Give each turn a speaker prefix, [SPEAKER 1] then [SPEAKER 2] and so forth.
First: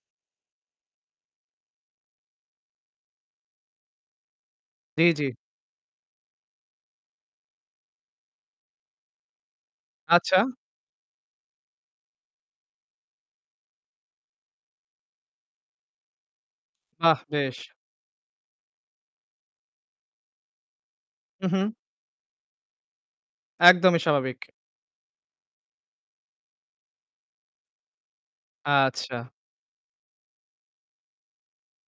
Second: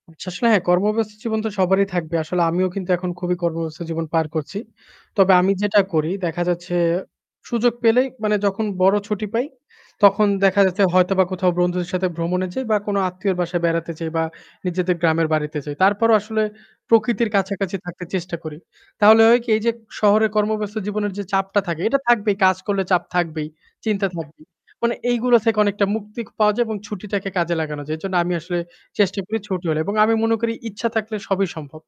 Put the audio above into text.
[SPEAKER 1] আচ্ছা, আসলে হ্যাঁ কর্মব্যস্ত জীবন তো সবারই থাকবে। আসলে আমিও কিন্তু এখন খুবই কর্মব্যস্ত জীবন পার করছি।
[SPEAKER 2] জ্বী, জ্বী।
[SPEAKER 1] তবে আমি যেটা করি দেখা যাচ্ছে সুযোগ পেলেই মানে যখন বড় ছুটি পাই, তখন
[SPEAKER 2] আচ্ছা।
[SPEAKER 1] দেখা যাচ্ছে হয়তোবা কোথাও বন্ধুদের সাথে ভ্রমণে যাই বা কোনো আত্মীয়র বাসায় বেড়াতে যাই বা নিজেদের গ্রামের বাড়িতে যাই। তারপরও আসলে
[SPEAKER 2] বাহ!
[SPEAKER 1] প্রকৃতির
[SPEAKER 2] বেশ।
[SPEAKER 1] কাছাকাছি থাকতে চেষ্টা করি। তাহলে হয় কি? এইযে শহরে কর্মব্যস্ত জীবনের যে
[SPEAKER 2] হু,
[SPEAKER 1] চাপটা
[SPEAKER 2] হু।
[SPEAKER 1] থাকে, এটা থাকবেই, কাজ করলে চাপ থাকবেই,
[SPEAKER 2] একদমই
[SPEAKER 1] চিন্তা
[SPEAKER 2] স্বাভাবিক।
[SPEAKER 1] থাকবেই। মানে এইগুলা থেকে অনেকটা মুক্তি পাওয়া যায় এবং ছুটিটাকে কাজে লাগানো যায়। এর জন্য আমি আসলে চেষ্টা
[SPEAKER 2] আচ্ছা।
[SPEAKER 1] করি ছুটি হলে এবং আমি মনে করি ইচ্ছা থাকলে সবই সম্ভব।